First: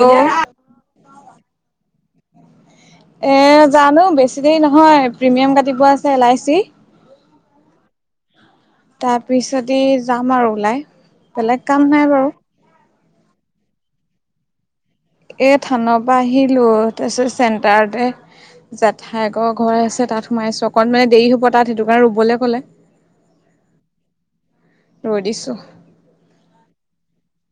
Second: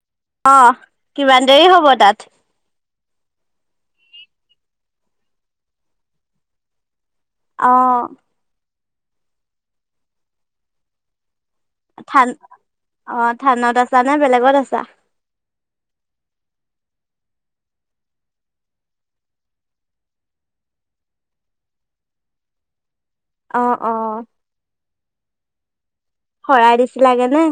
অ', অ', কিমান দেৰি হ'ব তাত এ, জানো বেছি দেৰি নহয়, প্ৰিমিয়াম কাটিব আছে এল আই চি অ', তাৰপিছদি যাম আৰু ওলাই বেলেগ কাম নাই থান বাৰু অ', থানত আছা নে বেলেগত আছা। এই থানৰ পৰা আহিলোঁ তাৰপিছত চেণ্টাৰতে জেঠাইকৰৰ ঘৰ আছে। তাত সোমাই আছো অকণ মানে দেৰি হ'ব তাত সেইটো কাৰণে ৰুবলৈ ক'লে অ', অ, ৰডিছো। শৰাই দিছিলাগে নে?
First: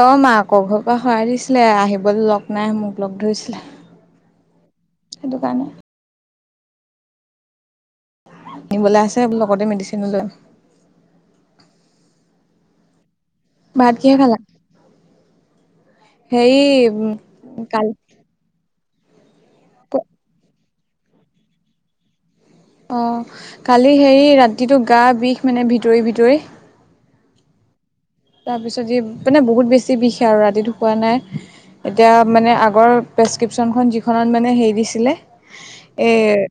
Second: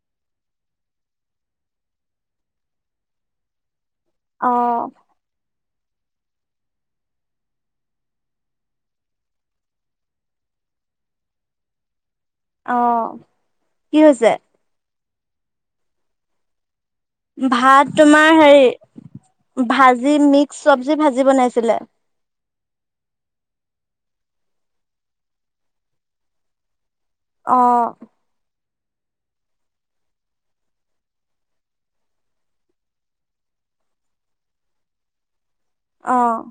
অ', ম আাকৰ ঘৰ পৰা সৰাই দিছিলে আহিবলৈ লগ নাই মোক লগ ধৰিছিলে। অ', সেইটো কাৰণে আনবলৈ আছে। লগতে মেডিচিনো লৈ অ', ভাত কি কিহে হৈছে? খালা [unintelligible] [unintelligible] ভাত কালি তোমাৰ হেৰি, ভাজি মিক্স চবজি ভাজি বনাইছিলে। অ', কালি হেৰি ৰাতিটো গা বিষ মানে ভিতৰি ভিতৰি। অ', তাৰ পিছত মানে, বহুত বেছি বিষে আৰু ৰাতি শুৱা নাই। এতিয়া মানে আগৰ প্ৰেছক্ৰিপশ্যনখন, যিখনত মানে হেৰি দিছিলে। অ', এই,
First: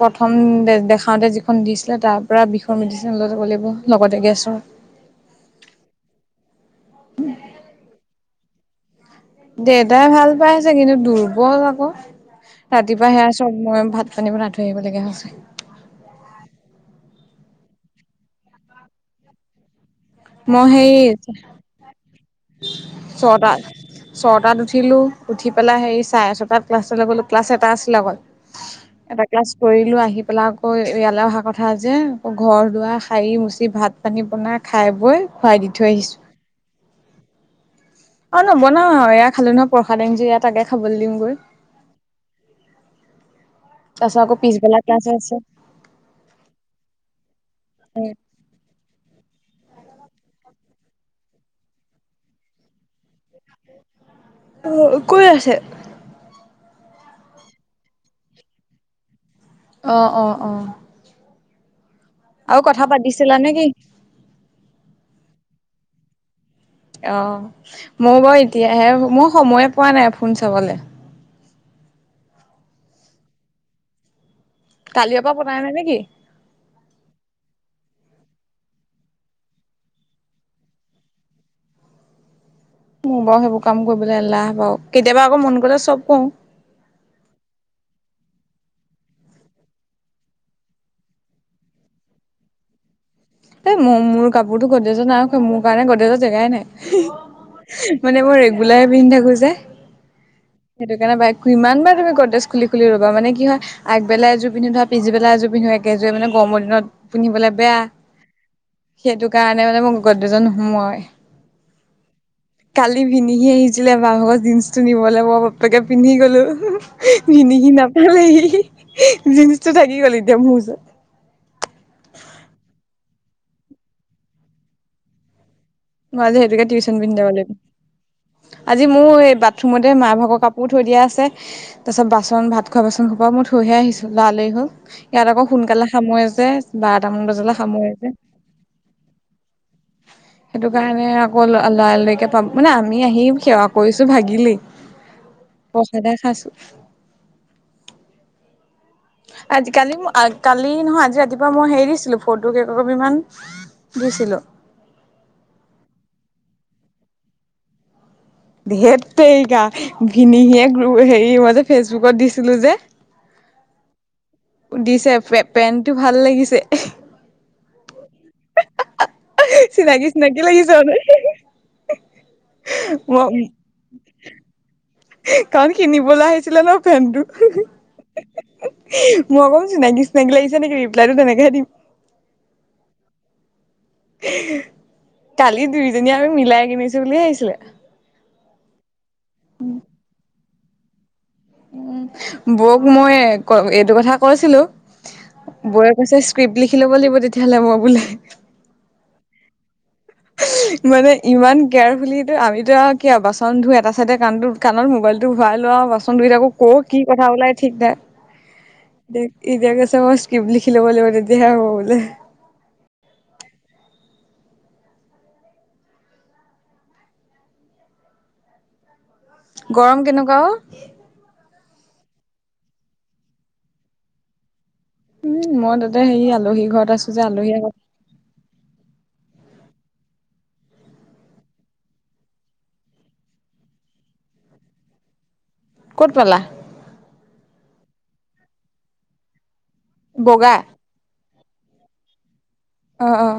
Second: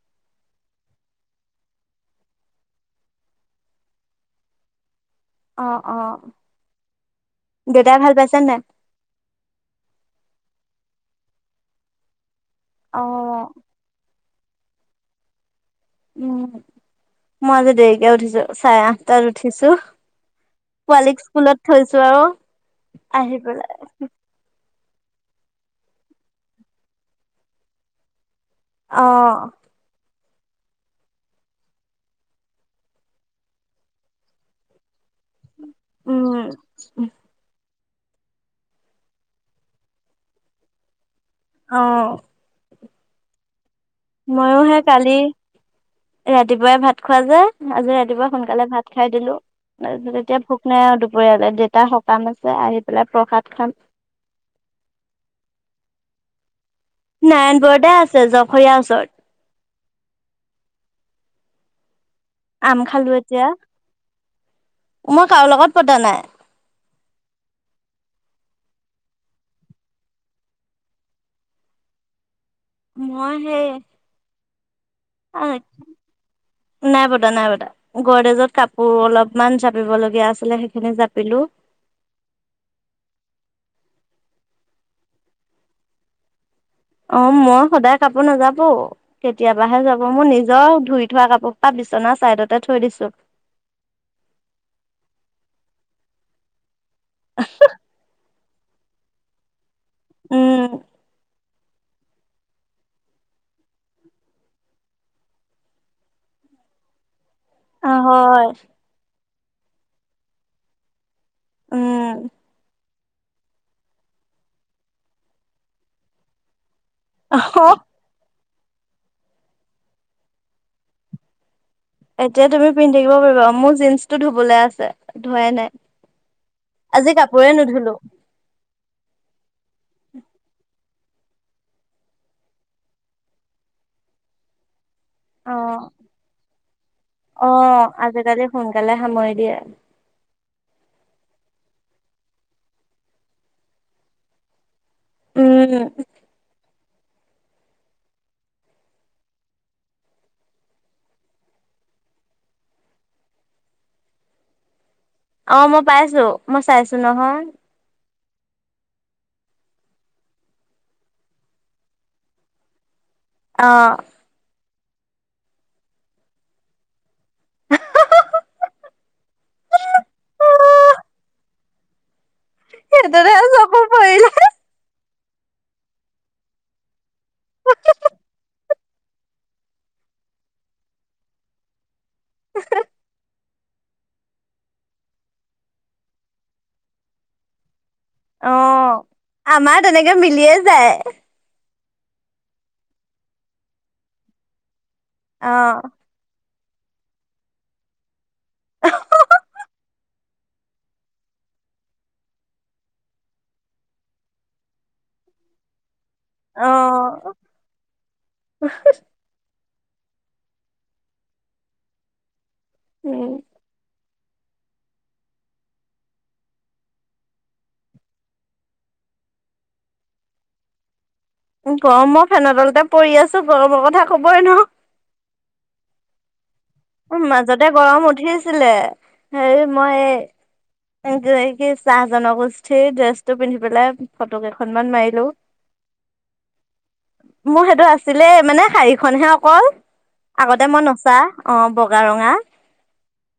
প্ৰথম দে দেখাওঁতে যিখন দিছিলে। তাৰ পৰাৰা বিষৰ মেডিচিন ল ল লাগিব লগতে গেছৰ অ', দেউতাই ভাল পাইছে নাই? দেউতাই ভাল পাইছে কিন্তু, দুৰ্বল আকৌ ৰাতিপুৱা সেয়া অ'। চব মই ভাত পানীব পৰা আ ধুৰি আহিবলগীয়া হৈছে উম, মই আজি দেৰিকে উঠিছো চাৰে আঠটাত উঠিছো মই পোৱালীক সেই স্কুলত থৈছো আৰু [unintelligible] আহি পেলাই ছটাত উঠিলোঁ, উঠি পেলাই হেৰি চাৰে ছটাত ক্লাছলৈ গ'লো ক্লাছ এটা আছিলে আগকল এটা ক্লাছ অ', কৰিলো আহিব এই পেলাই আকৌ ইয়ালৈ অহা কথা যে, আকৌ ঘৰ দুৱাৰ খাৰি মুচি ভাত পানী বনাই খাই বৈ খুৱাই দি থৈ আহিছোঁ। উম, অ', নবনাও আৰু, এয়া খালো নহয় প্ৰসাদ আন যে ইয়াত তাকে খাবলৈ দিমগৈ অ', তাৰপিছত আকৌ ময়ো পিছবেলা হে ক্লাছ কালি আছে ৰাতিপুৱাই ভাত খোৱা যে, আজি ৰাতিপুৱা সোনকালে ভাত খাই দিলো তাৰপিছত এতিয়া ভোক নাই আৰু, দুপৰীয়ালৈ দেতা সকাম আছে আহি পেলাই প্ৰসাদ খাম অ', কত আছে? নাৰায়ণ পুৰতে আছে জখৰীয়াৰ ওচৰত। অ', অ', অ'। আৰু আম কথা খালোঁ পাতিছিলা এতিয়া, নে কি মই কাৰো লগত পতা নাই। অ' মই বাৰু এতিয়াহে মোৰ সময়ে পোৱা নাই ফোন চাবলৈ। মই সেই কালিৰে পৰা পতাই নাই নাই কি? নাই পতা নাই পতা। গডৰেজত কাপোৰ অলপমান জাপিবলগীয়া আছিলে সেইখিনি জাপিলোঁ। মোৰ বাৰু সেইবোৰ কাম কৰিবলৈ এলাহ বাৰু কেতিয়াবা আকৌ মন গ'লে চব কৰোঁ। অ' মই সদায় কাপোৰ নাজাপো। কেতিয়াবাহে জাপোঁ মোৰ নিজৰ ধুই থোৱা কাপোৰ পাত বিচনা চাইডতে থৈ দিছোঁ। এ, ম মোৰ কাপোৰতো গডৰেজত নাৰাখোৱে মোৰ কাৰণে গডৰেজত জেগাই নাই। মানে মই ৰেগুলাৰ পিন্ধি থাকোঁ যে। উম সেইটো কাৰণে বাই কিমান বাৰ তুমি গডৰেজ খুলি খুলি ল'বা মানে কি হয় আগবেলা এযোৰ পিন্ধো ধৰ পিছিবেলাই এযোৰ পিন্ধো একেযোৰা মানে গৰম দিনত পিন্ধিবলৈ হয় [unintelligible] সেইটো কাৰণে মানে মোৰ গডৰেজত নোসোমাৱে। উম। কালি ভিনিহি আহিছিলে বা [unintelligible] জীন্সটো নিবলৈ মই বাপেকে পিন্ধি গ'লো। ভিনি অ কি নাপালেহি, জিন্ছটো থাকি গ'ল এতিয়া মোৰ ওচৰত। এতিয়া তুমি পিন্ধি থাকিব পাৰিবা মোৰ জীন্সটো ধুবলৈ আছে, ধোৱাই নাই। মই আজি সেইটোকে টিউচন আজি পিন্ধি যাব লাগিব। কাপোৰে নুধুলো আজি মোৰ এই বাথৰুমতে মাৰ ভাগৰ কাপোৰ থৈ দিয়া আছে। তাৰ পিছত বাচন ভাত খোৱা বাচন সপা মই থৈহে আহিছোঁ লৰা লৰি হ'ল। ইয়াত আকৌ অ সোনকালে সামৰে যে বাৰটামান অ বজালে সামৰে যে। আজিকালি সোনকালে সামৰি দিয়ে। সেইটো কাৰণে আকৌ ল-লৰা লৰিকে পাব মানে আমি আহি সেৱা কৰিছোঁ ভাগিলি। উম প্ৰসাদে খাইছোঁ। আজি কালি ম কালি নহয় আজি ৰাতিপুৱা মই হেৰি দিছিলোঁ ফটো কেই কপি মান। [unintelligible] অ' মই পাইছোঁ, মই চাইছোঁ নহয়। ধেত তেৰিকা ঘিনিহিয়ে গ্ৰু হেৰি মই যে ফেচবুকত দিছিলোঁ যে। অ'। দিছে পে পেণ্টটো ভাল লাগিছে। চিনাকি চিনাকি লাগিছে মানে। এ, সেইটোতে মই চকু পৰিলে [unintelligible] কাৰণ কিনিবলৈ আহিছিলে ন' পেনটো। মই কম চিনাকি চিনাকি লাগিছে নেকি ৰিপ্লাইটো তেনেকহে দিম। [unintelligible] কালি দুইজনীয়ে আমি মিলাই কিনিছোঁ বুলি ভাবিছিলে। অ' আমাৰ তেনেকে মিলিয়ে যায়। উম, বৌক মই ক-এইটো কথা কৈছিলোঁ, অ বৌৱে কৈছে [unintelligible] ল'ব লাগিব তেতিয়াহ'লে মই বোলে। মানে ইমান কেয়াৰফুলিটো আমিতো আৰু কি বাচন ধুই এটা চাইড কাণটো কাণত মোবাইলটো ভৰাই লওঁ আৰু বাচন ধুই থাকোঁ অ কৰ কি কথা ওলাই ঠিক নাই। দে এতিয়া কৈছে মই [unintelligible] লিখি ল'ৱ লাগিব হ'ব তেতিয়াহে হ'ব বোলে। উম। গৰম কেনেকুৱা অ'। গৰমৰত ফেনৰ তলতে পৰি আছোঁ গৰমৰ কথা ক'বই নৰো। উম, মই তাতে হেৰি আলহী ঘৰত আছ উম, মাজতে গৰম উঠিছিলে, হেৰি মই কি চাহ জনগোষ্ঠীৰ ড্ৰেছটো পিন্ধি পেলাই ফটো কেইখনমান মাৰিলো। ক'ত পালা? মোৰ সেইটো আছিলে মানে শাৰীখনহে অকল বগা আগতে মই নচা। অ' বগা ৰঙা। অ', অ'।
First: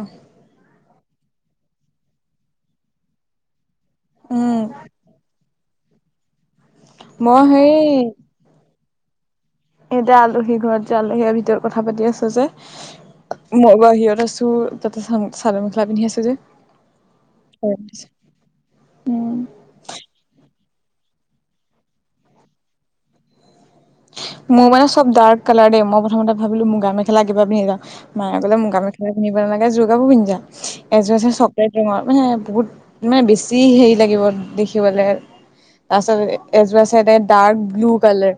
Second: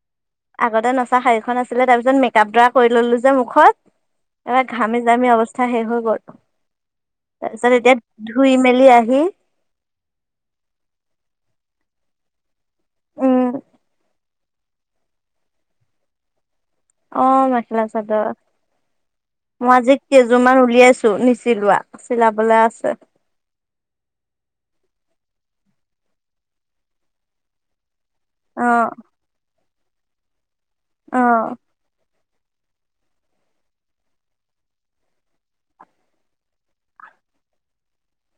আগতে নচা শাড়ীখন আছিলে তাৰপিছত মেকআপডৰা কৰি ললো যে মুখত। উম, এবাৰ ঘামি জামি অৱস্থা শেষ হৈ গল মই তাৰপিছত সেই এতিয়া ধুই মেলি আহি এতিয়া আলহী ঘৰত যে আলহীয়ে ভিতৰত কথা পাতি আছো উম যে মই বাহিৰত আছো। তাতে চাল মেখেলা পিন্ধি আছো যে। অ মখেলা চাদৰ উম, মই আজি কেইযোৰমান উলিয়াইছো নিচিলোৱা চিলাবলে আছে। মোৰ মানে চব ডাৰ্ক কালাৰ দেই মই প্ৰথমতে ভাবিলো মুগা মেখেলা কিবা পিন্ধি যাওঁ। মায়ে কলে অ মুগা অ কাপোৰ পিন্ধিব নালাগে যোৰ কাপোৰ পিন্ধি যা‌ যোৰ আ চকলে ডাঙৰ মানে বহুত মানে বেছি হেৰি লাগিব দেখিবলে। তাৰপিছত এ ডাৰ্ক ব্লু কালাৰ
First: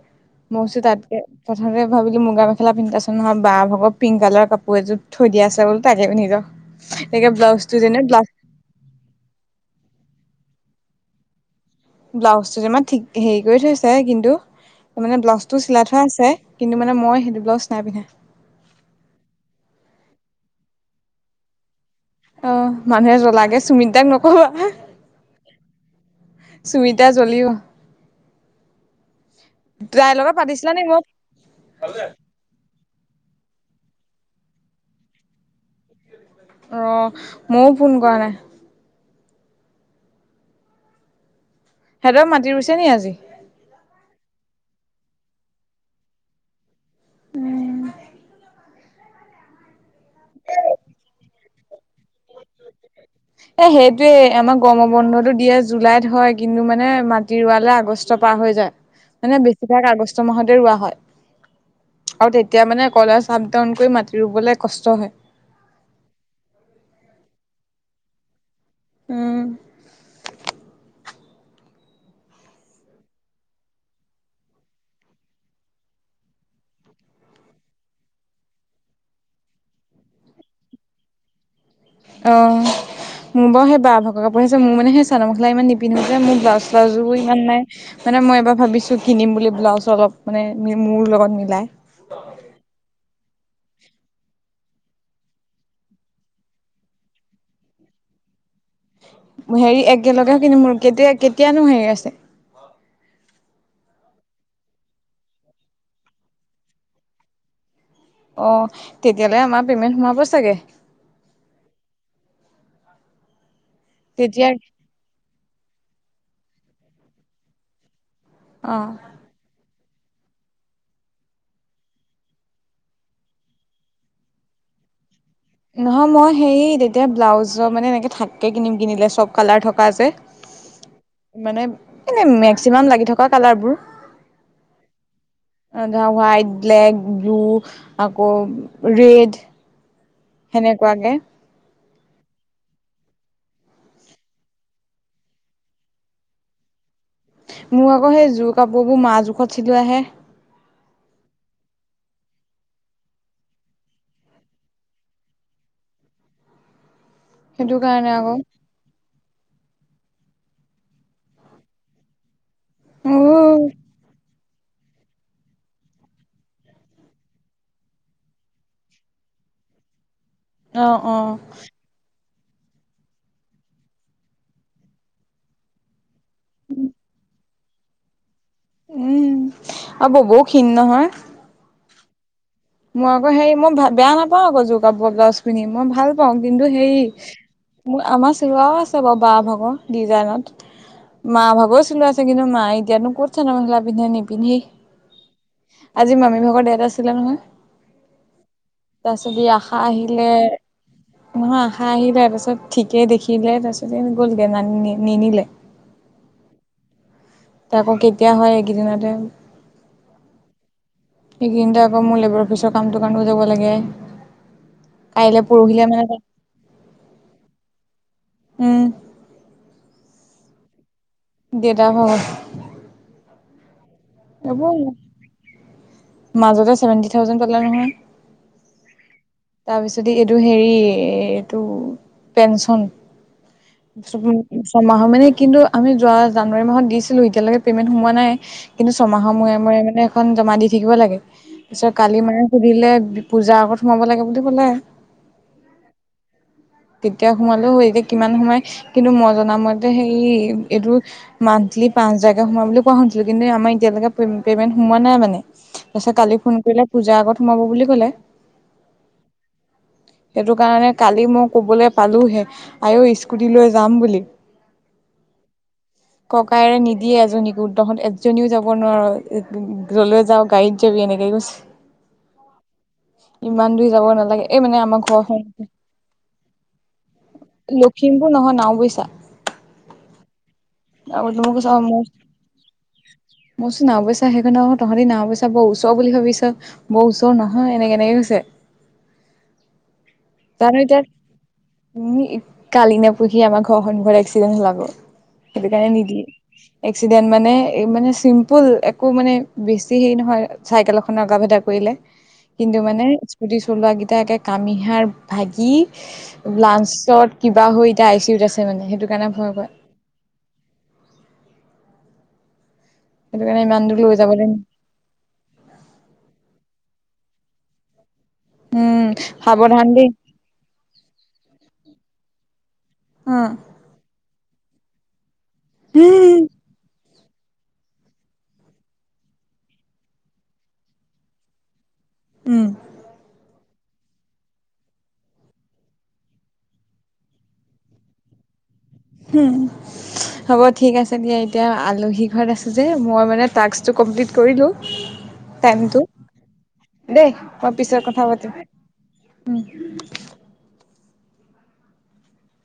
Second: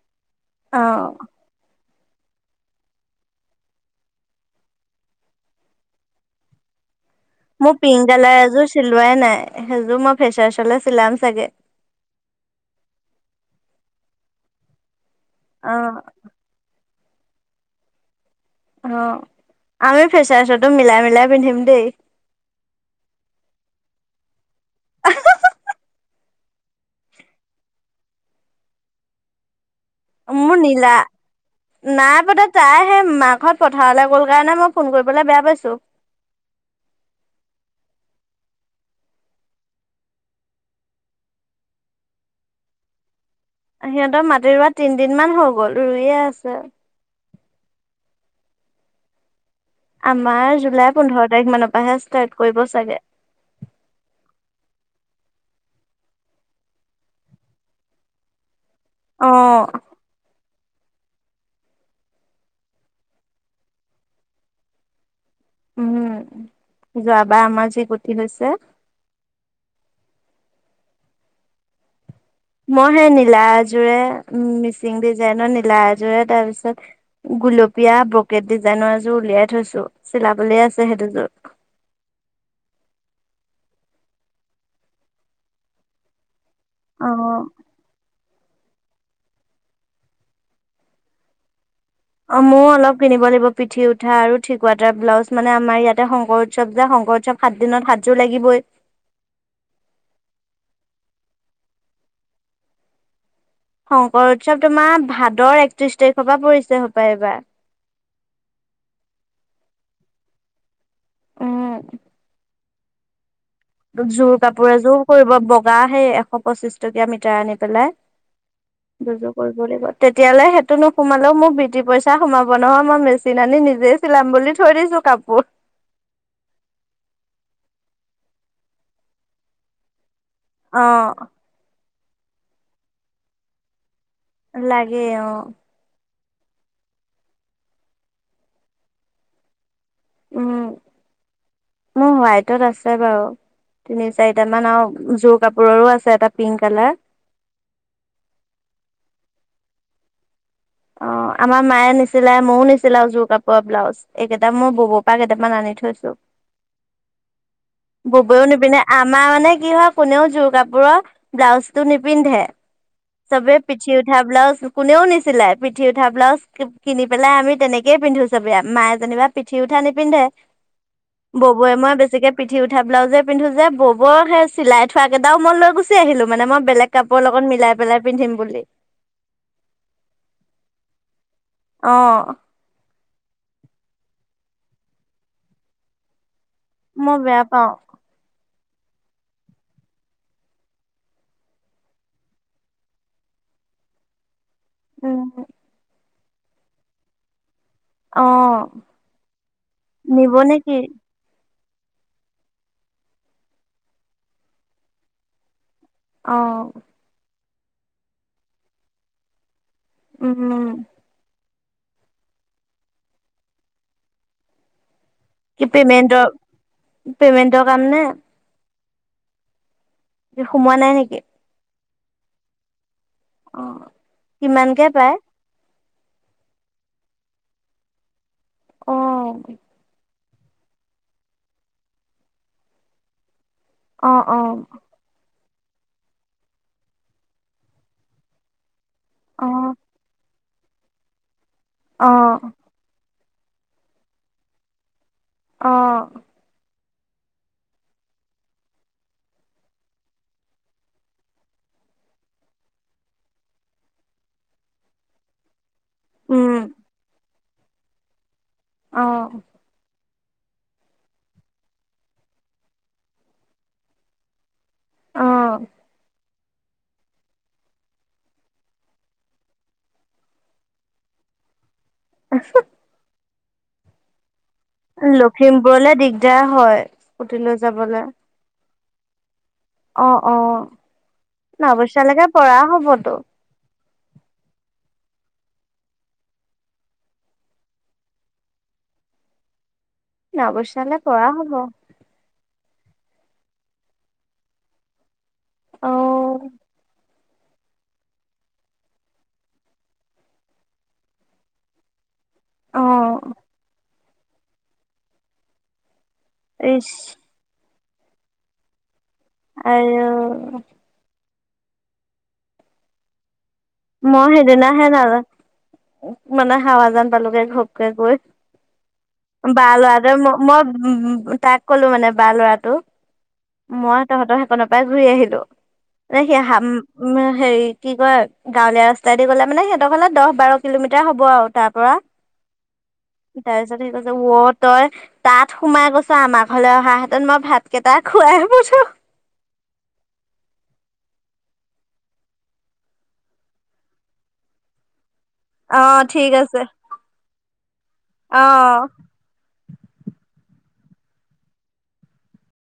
মল অ তাতকে প্ৰথমতে ভাবিলো মুগা মেখেলা পিন্ধাচোন নহ বা ভাগৰ পিংক কালৰ কাপোৰ এযোৰ থৈ দিয়াছে বো তাকে পিন্ধো ৰ। একে মোৰ ব্লাউজটো যেনে পিংক ব্লাউজ কালাৰ এযোৰ চিলোৱাই নাই সেইযোৰ মই ফেচাৰচলে চিলাম চাগে। ব্লাউজটো তমান ঠিক হেৰি কৰি থৈছে কিন্তু মানে ব্লাউজ টো অ চিলাই থোৱা আছে কিন্তু মানে মই সেইটো বলাউজাই নাই পিন্ধা। অ' আমি ফেচাৰচটো মিলাই মিলাই পিন্ধিম দেই। অ' মানুহে জ্বলাগে চুমিত দাক নকবা। [unintelligible] সুমিতা জ্বলিও। মোৰ নীলা নাই পদাত তাই সেই মাক ঘৰত পথাৰলৈ গ'ল কাৰণে মই ফোন কৰিবলৈ বেয়া পাইছো। অ' ময়ো ফোন কৰা নাই। সিহঁতৰ মাতি ৰুইছে নেকি আজি? সিহঁতৰ মাটি ৰোৱা তিনদিনমানান হৈ গ'ল ৰুইয়ে আছে। আমাৰ জুলাই পোন্ধৰ তাৰিখ মানৰ পৰাহে ষ্টাৰ্ট কৰিব চাগে। উ [unintelligible] এ সেইটোৱেই আমাৰ গৰমৰ বন্ধতটো দিয়ে জুলাইত হয় কিন্তু মানে মাটি পাৱালে আগষ্ট পাৰ হৈ যায়। অ মানে বেছিভাগ আগষ্ট মাহতে ৰোৱা হয়। আৰু তেতিয়া মানে কলা চাপ ডাউন কৰি মাতি ৰুবলৈ কষ্ট হয়। উম, যোৱাবাৰ আমাৰ যি গুটি হৈছে। উম। মই সেই নীলা আযোৰে মিচিং ডিজাইনৰ নীলা আযোৰে তাৰ পিছত গুলপীয়া ব্ৰকেট ডিজাইনৰ এযোৰ উলিয়াই থৈছো চিলাবলে আছে সেইটোযোৰ। অ' মোৰ বাৰু সেই বহ ভাগ কাপোৰ আছে মোৰ মানে সেই চাদৰ মেখেলা ইমান নিপিন্ধছে মোৰ ব্লাউজ বু অ ইমান নাই মানে মই এবাৰ ভাবিছো কিনিম বুলি ব্লাউজ অলপ মানে মোৰ লগত মিলাই। অ' ময়ো অলপ কিনিব লাগিব পিঠি উঠা আৰু ঠিকুৱটাৰ ব্লাউজ মানে আমাৰ ইয়াতে শংকৰ উৎসৱ যে শংকৰ উৎসৱ সাত দিনত হাতযোৰ লাগিবই। হেৰি একেলগেও কিনি মোৰ কেতিয়া কেতিয়ানো হেৰি আছে। শংকৰ উৎসৱ তোমাৰ ভাদৰ একত্ৰিশ তাৰিখৰ পৰা পৰিছে সপায় এইবাৰ। অ' তেতিয়াললে আমাৰ পেমেণ্ট সোমাব চাগে। উম। জোৰ তেতিয়া কাপোৰে এযোৰ কৰিব বগা সেই এশ পঁচিশ টকীয়া মিটাৰ আনি পেলাই। অ'। কৰিব লাগিব তেতিয়াললে সেইটো নোসোমালেও মোক বিটি পইচা সোমাব নহয় মই মেচিন আনি নিজে চিলাম বুলি থৈ দিছো কাপোৰ নহয় মই হেৰি তেতিয়া ব্লাউজৰ মানে এনেকে থাককে কিনিম কিনিলে চব কালাৰ থকা যে অ মানে এনে মেক্সিমাম লাগি থকা কালাৰ বোৰ অালাগে আ হোৱাইট ব্লেক ব্লু আকৌ ৰেড উম সেনেকুৱাকে মোৰ হোৱাইটত আছে বাৰু তিনি চাৰিট মান আৰু জোৰ কাপোৰৰো আছে এটা পিংক কালাৰ মোৰ আকৌ সেই জোৰ কাপোৰবোৰ মাহ জোখত চিলোৱা আহে অ আমাৰ মায়ে নিচিলে ময়ো নিচিলাও জোৰ কাপোৰৰ ব্লাউজ এইকেইটা মই ববৰ পৰা কেইটামান আনি থৈছো সেইটো কাৰণে আকৌ ববৈও নিপিনে আমাৰ মানে কি হয় কোনেও জোৰ কাপোৰৰ ব্লাউজটো নিপিন্ধে উ চবে পিঠি উঠা ব্লউজ কোনেও নি চিলাই পিঠি উঠা ব্লাউজ কিনি পেলাই আমি তেনেকেইে পিন্ধো চবে মায়ে যেনিবা পিঠি উঠা নিপিন্ধে অ অ ববে মই বেছিকে পিঠি উঠা ব্লাউজে পিন্ধো যে ববৰ সে চিলাই থোৱ কেইটাও মই লৈ গুচি আহিলো মানে মই বেলেগ কাপোৰৰ লগত মিলাই পেলাই পিন্ধিম বুলি উম আৰু ববৌ ক্ষীণ নহয় অ মই আকৌ হে মই ভ বেয়া নাপাওঁ আকৌোৰ কাপোৰ ব্লাউজ পিনি মই ভাল কিন্তু হেৰি মই বেয়া পাওঁ মোৰ আমাৰ চোৱাও আছে বাৰ বা ভাগৰ ডিজাইনত মা ভাগৰছিলো আছে কিন্তু মা এতিয়াতনো কত থ ন মেিলা পিন্ধে নি পিন্ধি উম, আজি মামী ভাগৰ দেতটা আছিলে নহয় অ তাৰ পিছত আশা আহিলে নিব নেকি? নহয় আশা আহিলে তাৰপিছত ঠিকেই দেখিলে তাৰপিছত এনে গ'লগৈ ন নিনিলে অ আকৌ কেতিয়া হয় এইকেইদিনতে উম সেইকেইিনতে আকৌ মোৰ লেবাৰ অফিচৰ কামটো কাৰণটো যাব লাগে কাইলে কি পৰহিলে মানে পেমেণ্টৰ পেমেন্টৰ কাম নে উম সোমোৱা নাই নেকি দেউতা হত অ নবৌ কিমানকে পায় মাজতে চেভেনটি থাউজেড পালে নহয় অ তাৰপিছতে এইটো হেৰি এইটো পেঞ্চন অ অ ছয়মাহৰ মানে কিন্তু আমি যোৱা জানুৱাৰী মাহত দিছিলো এতিয়ালৈকে পেমেন্ট সোমোৱা নাই কিন্তু ছমাহৰ অ মূৰে মূৰে মানে এখন জমা দি থাকিব লাগে তাৰপিছত অ কালি মানে দিলে পূজাৰ আগত সোমাব লাগে বুলি ক'লে অ তেতিয়া সোমালেও এতিয়া কিমান সোমাই কিন্তু মই জনামতে সেই এইটো মান্থলি পাঁচ হাজাৰকে সোমাব বুলি কোৱা শুনছিলো কিন্তু আমাৰ এতিয়ালৈকে পেমেন্ট সোমোৱা নাই মানে তাৰপিছত কালি উম ফোন কৰিলে পূজাৰ আগত সোমাব বুলি ক'লে অ সেইটো কাৰণে কালি মই কবলৈ পালোহে আই ঐ স্কুটি লৈ যাম বুলি অ ককায়েৰে নিদিয়ে এজনীকো তহত এজ জনীও যাব নোৱাৰোঁ যলৈ যাওঁ গাড়ীত যাবি এনেকে কৈছে [unintelligible] ইমান দূৰ যাব নালাগে। এই মানে আমাৰ ঘৰখন লখিমপুৰলে দিগদাৰ হয় স্কুটি লৈ যাবলে। হে নহয় নাওবৈচা। অ', মই অ'। নাওবৈচালৈকে পৰা হ'বতো। মইচোন নাওবৈচা সেইকাৰণে আৰু তহঁতে নাওবৈচা বৰ ওচৰ বুলি ভাবিছ। বৰ ওচৰ নহয় এনেকে এনেকে কৈছে। জানো এতিয়া নাওবৈচালে পৰা হ'ব। উম, কালি নে পৰহি আমাৰ ঘৰখন ঘৰত এক্সিডেণ্ট হলাব। সেইটো কাৰণে অ নিদিয়ে। এক্সিডেণ্ট মানে এই মানে চিম্পুল একো মানে বেছি হেৰি নহয়, চাইকেল এখনে অকাম এটা কৰিলে। কিন্তু অ মানে স্কুটি চলোৱাকেইটা একে কামিহাৰ ভাগি ইচ লাঞ্চত কিবা হৈ এতিয়া আই চিউত আছে মানে সেইটো কাৰণে ভয় হয়। আই অ'। সেইটো কাৰণে ইমান দুৰ মই সেইদিনাহে নাযা মানে হাৱাজান পালোগে ঘপকে গৈ। উম বা সাৱধান দেই ল'ৰাটোৱে ম, মক উম, তাক ক'লো মানে বা লৰাটো উম। তহঁতৰ সেইকনৰপৰা ঘূৰি আহিলো। এ, উম সি হাপ উম, হেৰি কি কয় গাঁৱলীয়া ৰাস্তাইদি গ'লে মানে সিহঁতৰফালে দহ বাৰ কিলোমিটাৰ হ'ব আৰু তাৰপৰা। উম। তাৰপিছত সেই কৈছে উ, তই। তাত সোমাই গৈছ, আমাৰ ঘৰলৈ অহাহেতেন মই ভাতকেইটা খোৱাই পঠো হুম। হ'ব ঠিক আছে দিয়া, এতিয়া আলহী ঘৰত আছোঁ যে মই মানে টাস্কটো কমপ্লিট কৰিলোঁ। অ টাইমটো, ঠিক আছে দেই মই পিছত কথা পাতিম অ উম।